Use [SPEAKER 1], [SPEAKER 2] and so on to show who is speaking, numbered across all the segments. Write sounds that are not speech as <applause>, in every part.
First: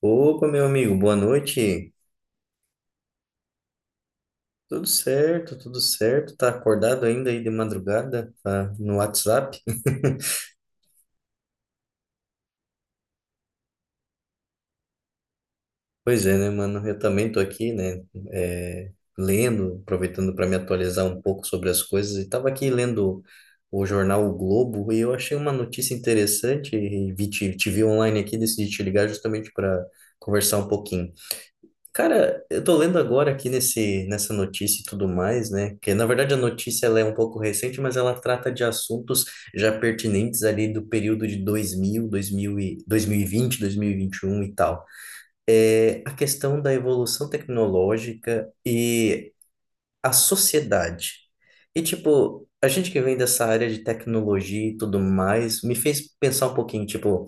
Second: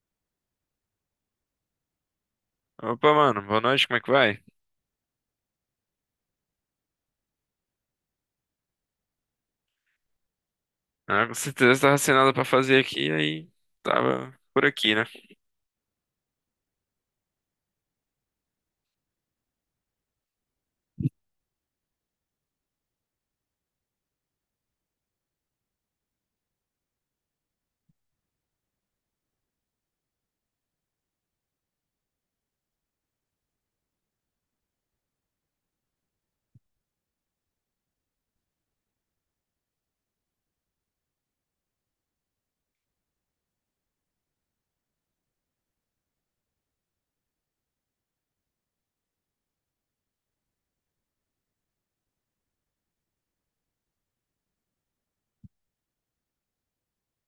[SPEAKER 1] Opa, meu amigo, boa noite.
[SPEAKER 2] Opa, mano, boa noite, como é que vai?
[SPEAKER 1] Tudo certo, tudo certo. Tá acordado ainda aí de madrugada? Tá no WhatsApp? <laughs>
[SPEAKER 2] Ah, com certeza tava sem nada pra fazer aqui, aí tava por aqui, né?
[SPEAKER 1] Pois é, né, mano? Eu também tô aqui, né? é, Lendo, aproveitando para me atualizar um pouco sobre as coisas. E tava aqui lendo o jornal O Globo e eu achei uma notícia interessante e vi, te vi online aqui, decidi te ligar justamente para conversar um pouquinho. Cara, eu tô lendo agora aqui nessa notícia e tudo mais, né? Que na verdade a notícia ela é um pouco recente, mas ela trata de assuntos já pertinentes ali do período de 2021 e tal. É a questão da evolução tecnológica e a sociedade. E tipo, a gente que vem dessa área de tecnologia e tudo mais, me fez pensar um pouquinho, tipo,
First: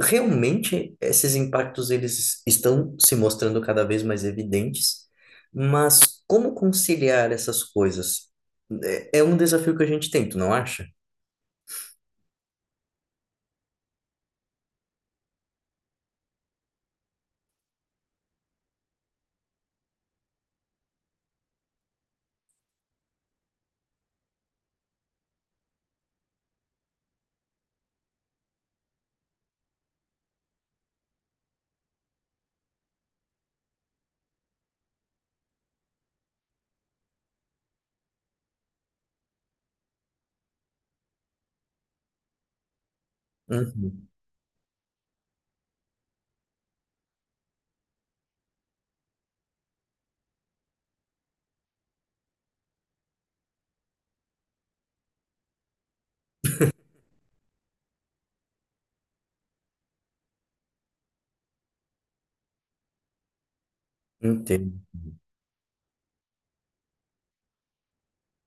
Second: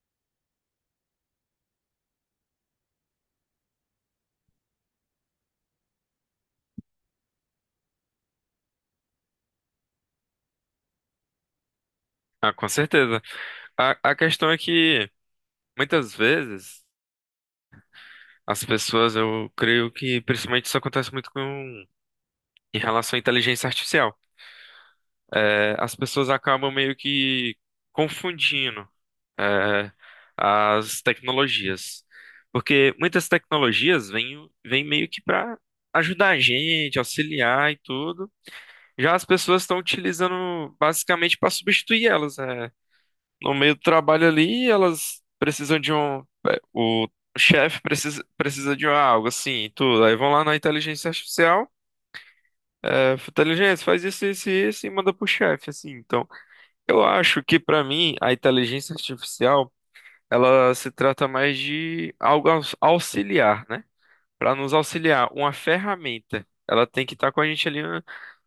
[SPEAKER 1] realmente esses impactos eles estão se mostrando cada vez mais evidentes, mas como conciliar essas coisas? É um desafio que a gente tem, tu não acha?
[SPEAKER 2] Ah, com certeza. A questão é que muitas vezes as pessoas, eu creio que principalmente isso acontece muito com em relação à inteligência artificial. As pessoas acabam meio que confundindo é, as tecnologias. Porque muitas tecnologias vêm meio que pra ajudar a gente, auxiliar e tudo. Já as pessoas estão utilizando basicamente para substituir elas, né? No meio do
[SPEAKER 1] Uhum,
[SPEAKER 2] trabalho ali, elas precisam de um. O chefe precisa de algo assim, e tudo. Aí vão lá na inteligência artificial, inteligência, faz isso, isso e isso e manda pro chefe, assim. Então, eu acho que para mim, a inteligência artificial, ela se trata mais de algo auxiliar, né? Para nos
[SPEAKER 1] entendo.
[SPEAKER 2] auxiliar. Uma ferramenta, ela tem que estar com a gente ali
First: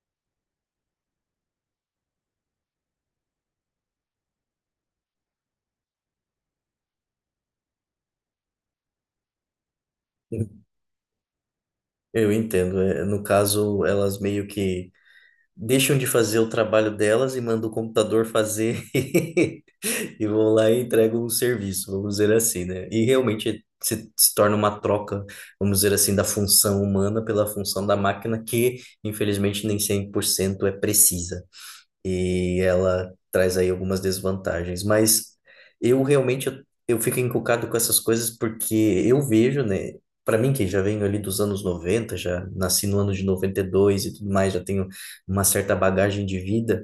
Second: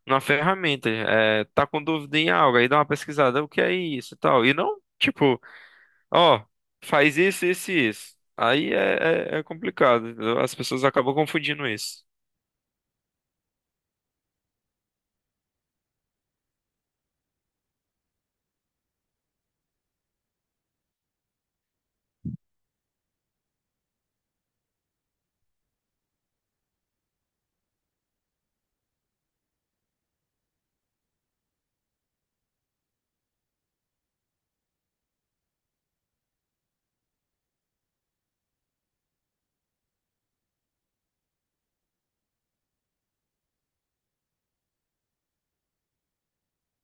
[SPEAKER 2] na ferramenta. É, tá com dúvida em algo, aí dá uma pesquisada, o que é isso e tal. E não, tipo, ó, faz isso, isso e isso. Aí é complicado, entendeu? As pessoas acabam confundindo isso.
[SPEAKER 1] Eu entendo. No caso, elas meio que deixam de fazer o trabalho delas e mandam o computador fazer <laughs> e vão lá e entregam o serviço, vamos dizer assim, né? E realmente se torna uma troca, vamos dizer assim, da função humana pela função da máquina, que infelizmente nem 100% é precisa e ela traz aí algumas desvantagens. Mas eu realmente eu fico encucado com essas coisas porque eu vejo, né? Para mim, que já venho ali dos anos 90 já nasci no ano de noventa e dois e tudo mais, já tenho uma certa bagagem de vida,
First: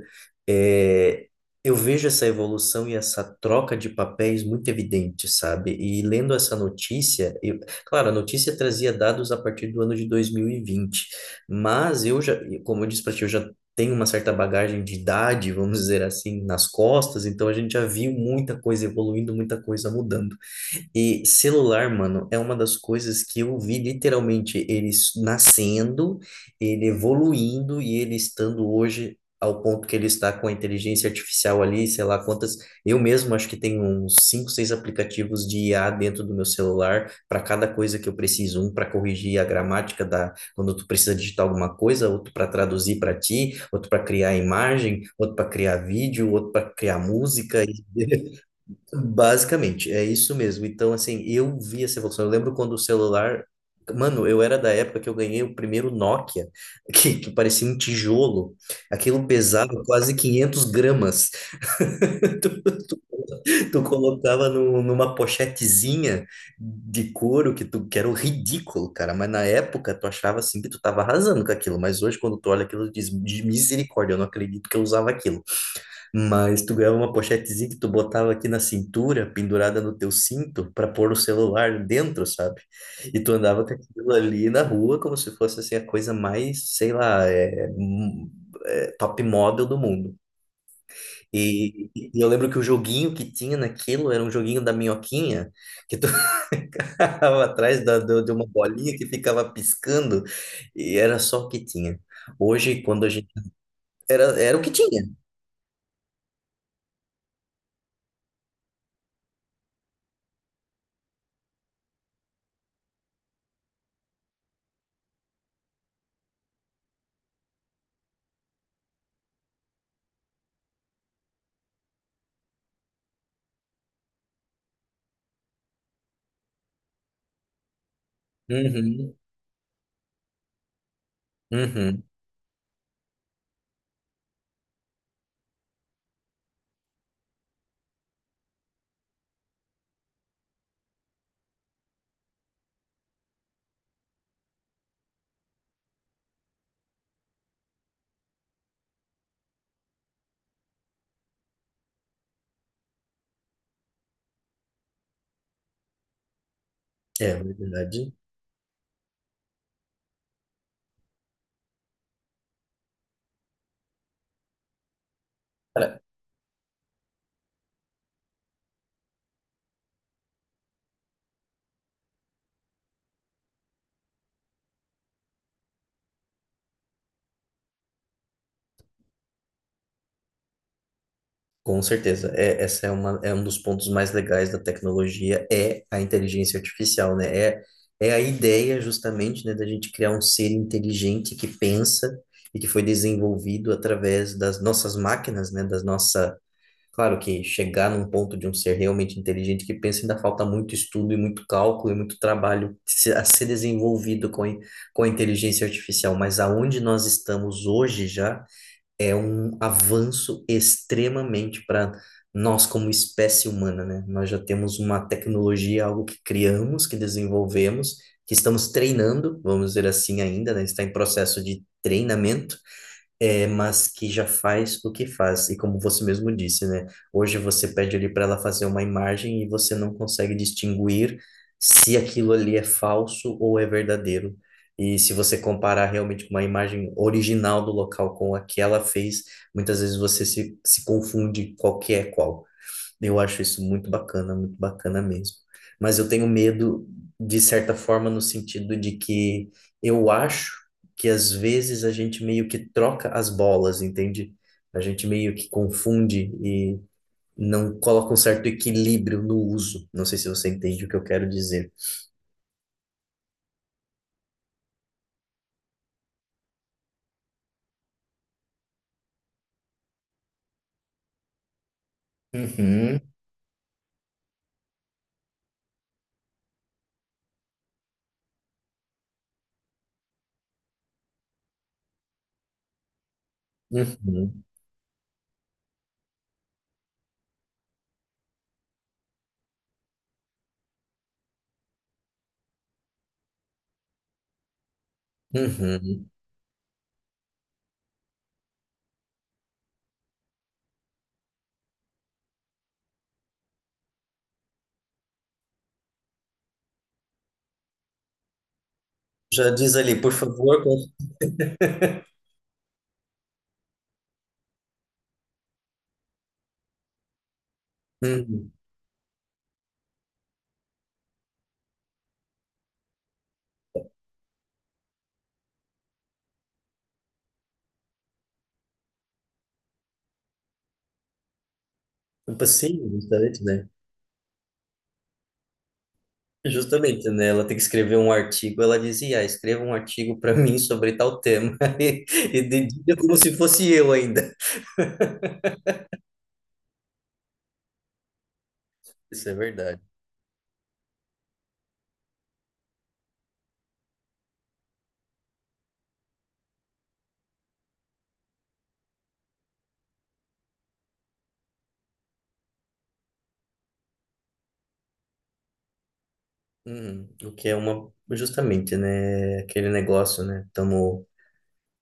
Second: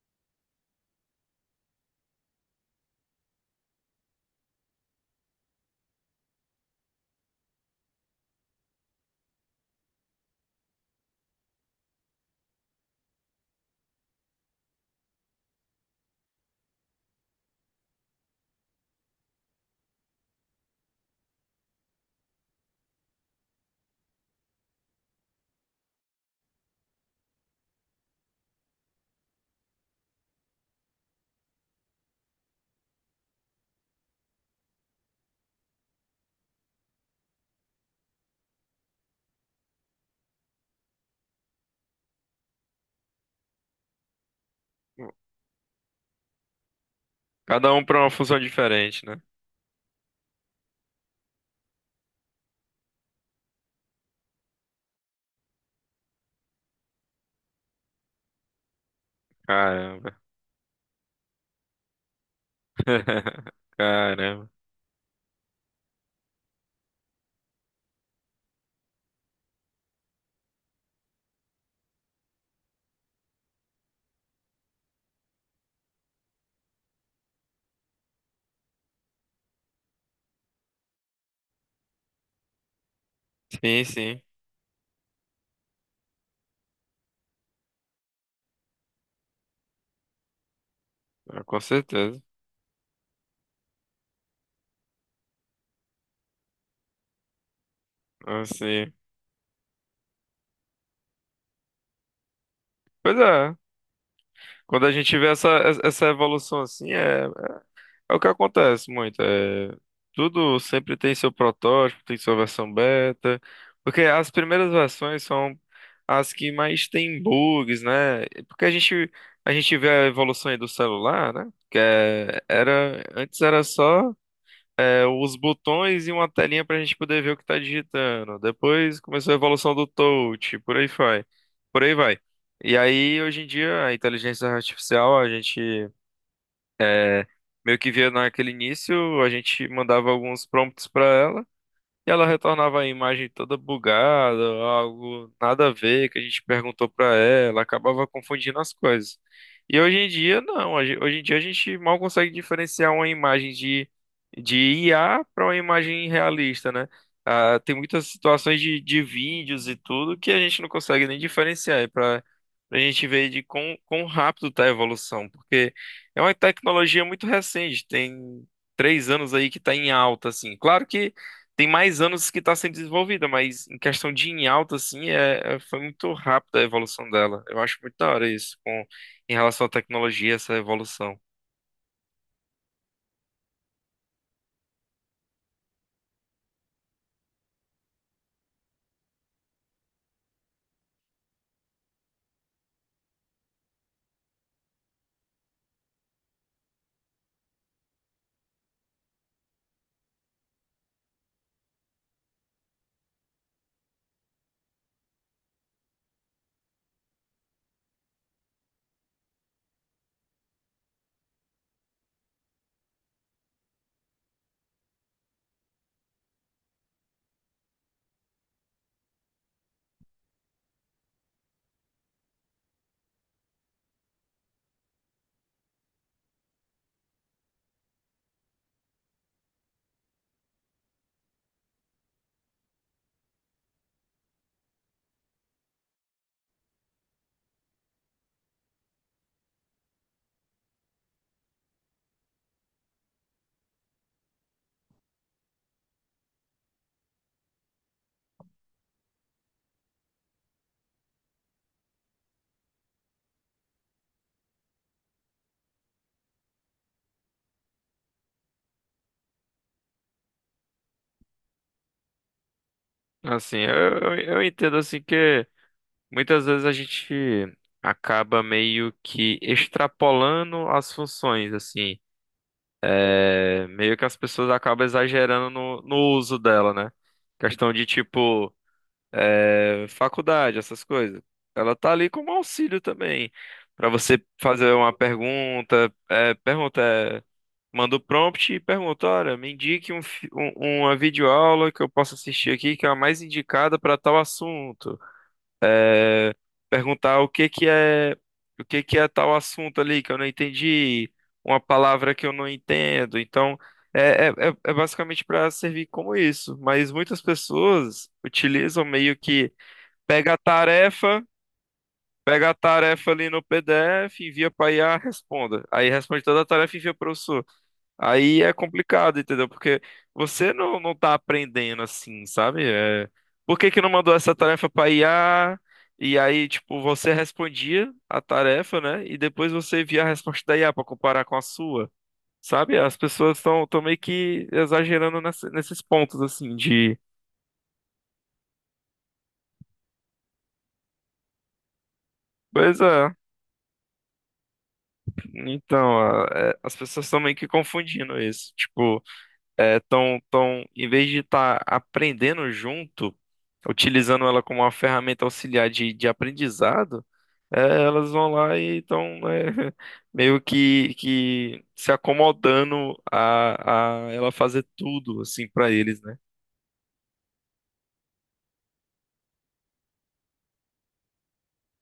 [SPEAKER 1] é, eu vejo essa evolução e essa troca de papéis muito evidente, sabe? E lendo essa notícia, claro, a notícia trazia dados a partir do ano de 2020 mas eu já, como eu disse para ti, eu já tem uma certa bagagem de idade, vamos dizer assim, nas costas, então a gente já viu muita coisa evoluindo, muita coisa mudando. E celular, mano, é uma das coisas que eu vi literalmente ele nascendo, ele evoluindo e ele estando hoje ao ponto que ele está com a inteligência artificial ali, sei lá quantas. Eu mesmo acho que tenho uns cinco, seis aplicativos de IA dentro do meu celular para cada coisa que eu preciso, um para corrigir a gramática da quando tu precisa digitar alguma coisa, outro para traduzir para ti, outro para criar imagem, outro para criar vídeo, outro para criar música.
[SPEAKER 2] Cada um para uma
[SPEAKER 1] <laughs>
[SPEAKER 2] função diferente, né?
[SPEAKER 1] Basicamente, é isso mesmo. Então, assim, eu vi essa evolução. Eu lembro quando o celular. Mano, eu era da época que eu ganhei o primeiro Nokia, <laughs> que parecia um tijolo. Aquilo pesava
[SPEAKER 2] Caramba.
[SPEAKER 1] quase 500 gramas. <laughs> Tu, tu-
[SPEAKER 2] <laughs>
[SPEAKER 1] tu colocava
[SPEAKER 2] Caramba.
[SPEAKER 1] numa pochetezinha de couro que era ridículo, cara. Mas na época tu achava assim que tu tava arrasando com aquilo. Mas hoje, quando tu olha aquilo, tu diz, de misericórdia, eu não acredito que eu usava aquilo. Mas tu ganhava uma pochetezinha que tu botava aqui na cintura, pendurada no teu cinto, para pôr o celular dentro, sabe? E tu andava com
[SPEAKER 2] Sim,
[SPEAKER 1] aquilo
[SPEAKER 2] sim.
[SPEAKER 1] ali na rua como se fosse assim a coisa mais, sei lá, top model do mundo.
[SPEAKER 2] Ah, com
[SPEAKER 1] E
[SPEAKER 2] certeza.
[SPEAKER 1] eu lembro que o joguinho que tinha naquilo era um joguinho da minhoquinha, que tu <laughs> ficava atrás de uma
[SPEAKER 2] Assim.
[SPEAKER 1] bolinha que ficava piscando, e era só o que tinha. Hoje, quando a
[SPEAKER 2] Pois
[SPEAKER 1] gente.
[SPEAKER 2] é.
[SPEAKER 1] Era o que
[SPEAKER 2] Quando a
[SPEAKER 1] tinha.
[SPEAKER 2] gente vê essa evolução assim, é é o que acontece muito. Tudo sempre tem seu protótipo, tem sua versão beta. Porque as primeiras versões são as que mais têm bugs, né? A gente vê a evolução aí do celular, né? Antes era só os botões e uma telinha para a gente poder ver o que está digitando. Depois
[SPEAKER 1] Uhum,
[SPEAKER 2] começou a evolução do touch, por aí vai. Por aí
[SPEAKER 1] uhum.
[SPEAKER 2] vai. E aí, hoje em dia, a inteligência artificial, a gente. É, Meio que via naquele início, a gente mandava alguns prompts para ela. E ela retornava a imagem toda bugada, algo nada a ver que a gente perguntou pra ela, acabava confundindo as coisas. E hoje em dia, não. Hoje em dia a gente mal consegue diferenciar uma imagem de IA para uma imagem realista, né?
[SPEAKER 1] É
[SPEAKER 2] Ah, tem muitas
[SPEAKER 1] verdade.
[SPEAKER 2] situações de vídeos e tudo que a gente não consegue nem diferenciar. É para a gente ver de quão rápido tá a evolução, porque é uma tecnologia muito recente, tem três anos aí que tá em alta, assim. Claro que tem mais anos que está sendo desenvolvida, mas em questão de em alta, assim, foi muito rápida a evolução dela. Eu acho muito da hora isso, em relação à tecnologia, essa evolução.
[SPEAKER 1] Com certeza, essa é uma, é um dos pontos mais legais da tecnologia, é a inteligência artificial, né? É a ideia justamente, né, da gente criar um ser inteligente que pensa e que foi desenvolvido através das nossas máquinas, né, claro que chegar num ponto de um ser realmente inteligente que pensa ainda falta muito estudo e muito cálculo e muito trabalho a ser desenvolvido com a inteligência artificial, mas aonde nós estamos hoje já é um avanço extremamente para nós como espécie humana, né? Nós já temos uma tecnologia, algo que criamos, que desenvolvemos, que estamos treinando, vamos dizer assim ainda, né? Está em processo de treinamento mas que já faz o que faz. E como você mesmo disse, né? Hoje você pede ali para ela fazer uma imagem e você não consegue distinguir se aquilo ali é falso ou é verdadeiro. E se você comparar realmente com uma imagem original do local com a que ela fez, muitas vezes você se confunde qual que é qual. Eu acho isso muito bacana mesmo. Mas eu tenho medo, de certa forma, no sentido de que eu acho que às vezes a gente meio que troca as bolas, entende? A gente meio que confunde e não coloca um certo equilíbrio no uso. Não sei se você entende o que eu quero dizer.
[SPEAKER 2] Assim, eu entendo assim que muitas vezes a gente acaba meio que extrapolando as funções, assim.
[SPEAKER 1] Uhum,
[SPEAKER 2] É, meio que as pessoas acabam exagerando no uso dela, né? Questão de tipo. Faculdade, essas coisas. Ela tá ali como auxílio também, para você
[SPEAKER 1] uhum,
[SPEAKER 2] fazer uma pergunta, manda o prompt e pergunta, olha, me indique uma videoaula que eu possa assistir aqui, que é a mais indicada para tal assunto.
[SPEAKER 1] uhum.
[SPEAKER 2] É, Perguntar o que que é tal assunto ali que eu não entendi, uma palavra que eu não entendo. Então, é basicamente para servir como isso. Mas muitas pessoas utilizam meio
[SPEAKER 1] Já
[SPEAKER 2] que
[SPEAKER 1] diz ali, por
[SPEAKER 2] Pega a
[SPEAKER 1] favor.
[SPEAKER 2] tarefa,
[SPEAKER 1] <laughs>
[SPEAKER 2] pega a tarefa ali no PDF, envia para IA, responda. Aí responde toda a tarefa e envia para o professor. Aí
[SPEAKER 1] Uhum.
[SPEAKER 2] é complicado, entendeu? Porque você não, não tá aprendendo assim, sabe? É, por que que não mandou essa tarefa para IA? E aí, tipo, você respondia a tarefa, né? E depois você via a resposta da IA para comparar com a sua.
[SPEAKER 1] Um
[SPEAKER 2] Sabe?
[SPEAKER 1] passeio,
[SPEAKER 2] As pessoas
[SPEAKER 1] bastante, né?
[SPEAKER 2] estão meio que exagerando nesses pontos, assim, de...
[SPEAKER 1] Justamente, né? Ela tem que escrever um artigo. Ela dizia, ah, escreva um artigo para mim sobre tal tema. <laughs> E
[SPEAKER 2] Pois
[SPEAKER 1] dedica
[SPEAKER 2] é.
[SPEAKER 1] como se fosse eu ainda. <laughs>
[SPEAKER 2] Então, as pessoas estão meio que confundindo isso. Tipo,
[SPEAKER 1] Isso é verdade.
[SPEAKER 2] em vez de estar aprendendo junto, utilizando ela como uma ferramenta auxiliar de aprendizado, elas vão lá e estão, <laughs> meio que se acomodando a ela fazer tudo, assim, para eles, né?
[SPEAKER 1] Uhum. O que é uma, justamente, né? Aquele negócio, né? Estamos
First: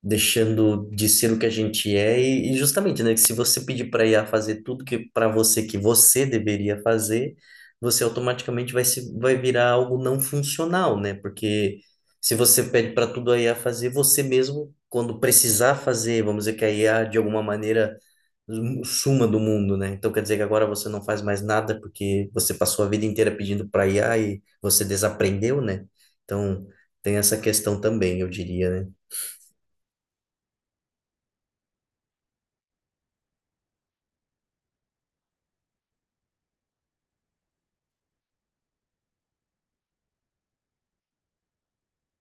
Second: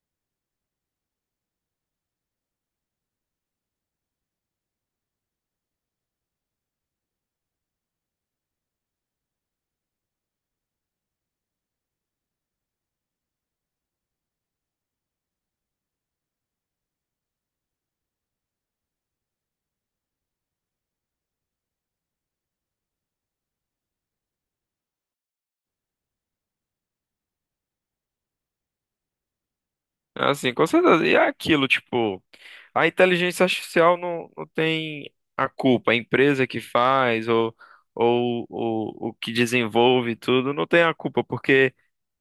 [SPEAKER 1] deixando de ser o que a gente é e justamente, né, que se você pedir para IA fazer tudo que para você que você deveria fazer, você automaticamente vai virar algo não funcional, né? Porque se você pede para tudo a IA fazer, você mesmo quando precisar fazer, vamos dizer que a IA de alguma maneira suma do mundo, né? Então quer dizer que agora você não faz mais nada porque você passou a vida inteira pedindo para IA e você desaprendeu, né? Então tem essa questão também, eu diria, né?
[SPEAKER 2] Assim, com certeza. E é aquilo, tipo, a inteligência artificial não tem a culpa. A empresa que faz ou o que desenvolve tudo não tem a culpa, porque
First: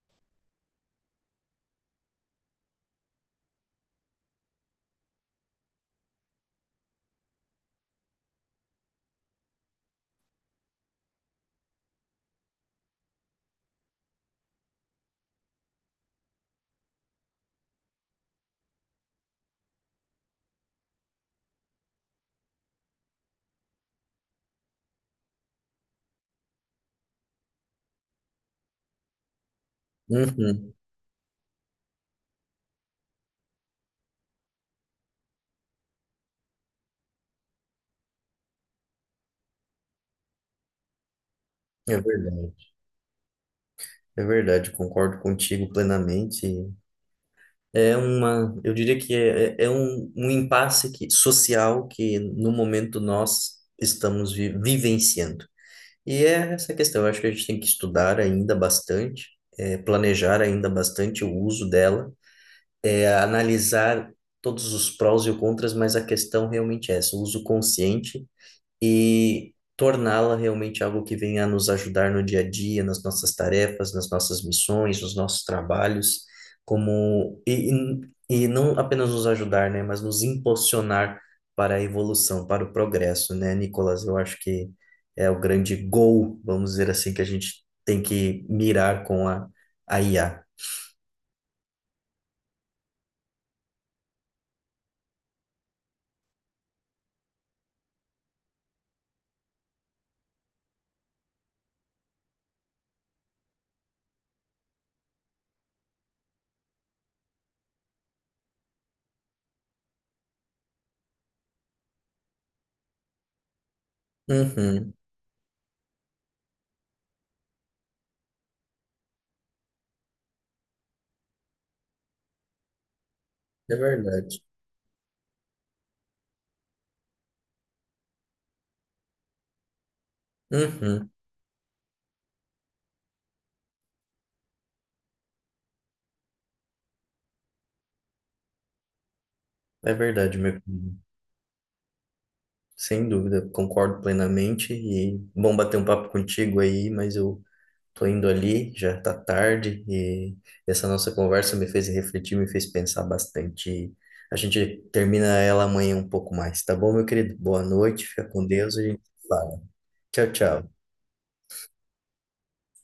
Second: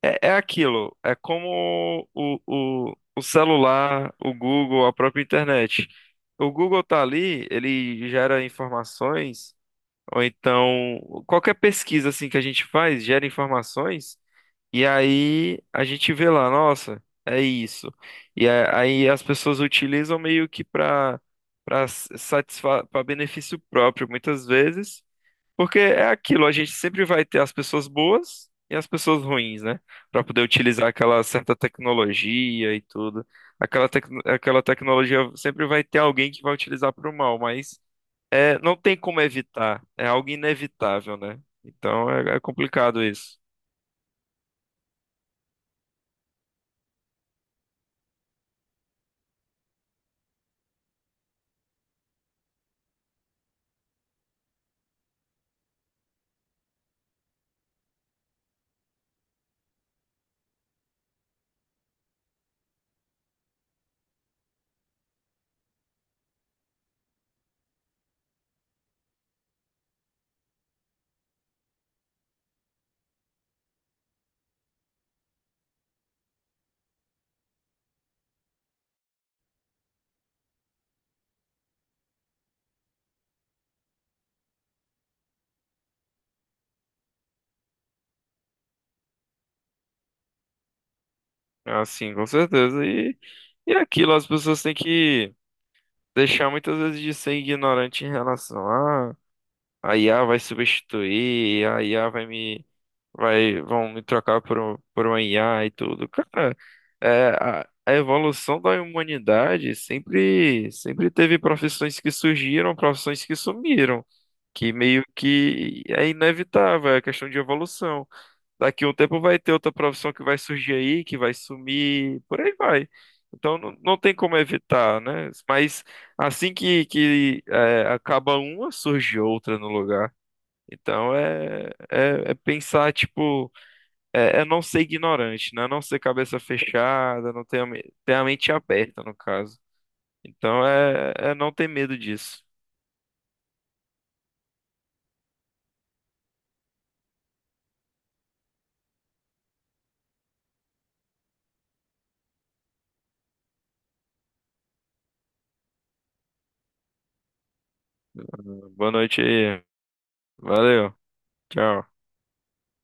[SPEAKER 2] é aquilo. É como o celular, o Google, a própria internet. O Google tá ali, ele gera informações, ou então qualquer pesquisa assim que a gente faz gera informações e aí a gente vê lá, nossa, é isso. E aí as pessoas utilizam meio que para satisfa para benefício próprio muitas vezes, porque é aquilo, a gente sempre vai ter as pessoas boas e as pessoas ruins, né? Para poder
[SPEAKER 1] Uhum.
[SPEAKER 2] utilizar aquela certa tecnologia e tudo. Aquela tecnologia sempre vai ter alguém que vai utilizar para o mal, mas não tem como evitar, é algo inevitável, né?
[SPEAKER 1] É
[SPEAKER 2] Então é é
[SPEAKER 1] verdade,
[SPEAKER 2] complicado isso.
[SPEAKER 1] é verdade, concordo contigo plenamente. É uma, eu diria que é um impasse social que no momento nós estamos vivenciando. E é essa questão, eu acho que a gente tem que estudar ainda bastante, planejar ainda bastante o uso dela, analisar todos os prós e os contras, mas a questão realmente é essa, o uso consciente e torná-la realmente algo que venha a nos ajudar no dia a dia, nas nossas tarefas, nas nossas missões, nos nossos trabalhos, como e não apenas nos ajudar, né, mas nos impulsionar para a evolução, para o progresso, né, Nicolas? Eu acho que é o grande goal, vamos dizer assim, que a gente tem que mirar com a IA.
[SPEAKER 2] Ah, sim, com certeza. E é aquilo, as pessoas têm que deixar muitas vezes de ser ignorante em relação a IA vai substituir, a IA vai me vai vão me trocar por por uma IA e tudo. Cara, a evolução da humanidade sempre teve profissões que surgiram, profissões que sumiram, que
[SPEAKER 1] Uhum,
[SPEAKER 2] meio que é inevitável, é questão de evolução. Daqui a um tempo vai ter outra profissão que vai surgir aí, que vai sumir, por aí vai. Então
[SPEAKER 1] é
[SPEAKER 2] não tem como
[SPEAKER 1] verdade.
[SPEAKER 2] evitar, né? Mas assim acaba uma, surge outra no lugar.
[SPEAKER 1] Uhum,
[SPEAKER 2] Então é pensar, tipo, é não ser ignorante, né? Não ser cabeça fechada, não ter, ter a mente aberta, no caso.
[SPEAKER 1] é verdade, meu
[SPEAKER 2] Então
[SPEAKER 1] querido.
[SPEAKER 2] é não ter medo disso.
[SPEAKER 1] Sem dúvida, concordo plenamente e bom bater um papo contigo aí, mas eu tô indo ali, já tá tarde e essa nossa conversa me fez refletir, me fez pensar bastante. A gente termina ela amanhã um pouco mais, tá bom, meu querido? Boa noite, fica com Deus e a
[SPEAKER 2] Boa
[SPEAKER 1] gente
[SPEAKER 2] noite
[SPEAKER 1] se fala.
[SPEAKER 2] aí.
[SPEAKER 1] Tchau, tchau.
[SPEAKER 2] Valeu. Tchau.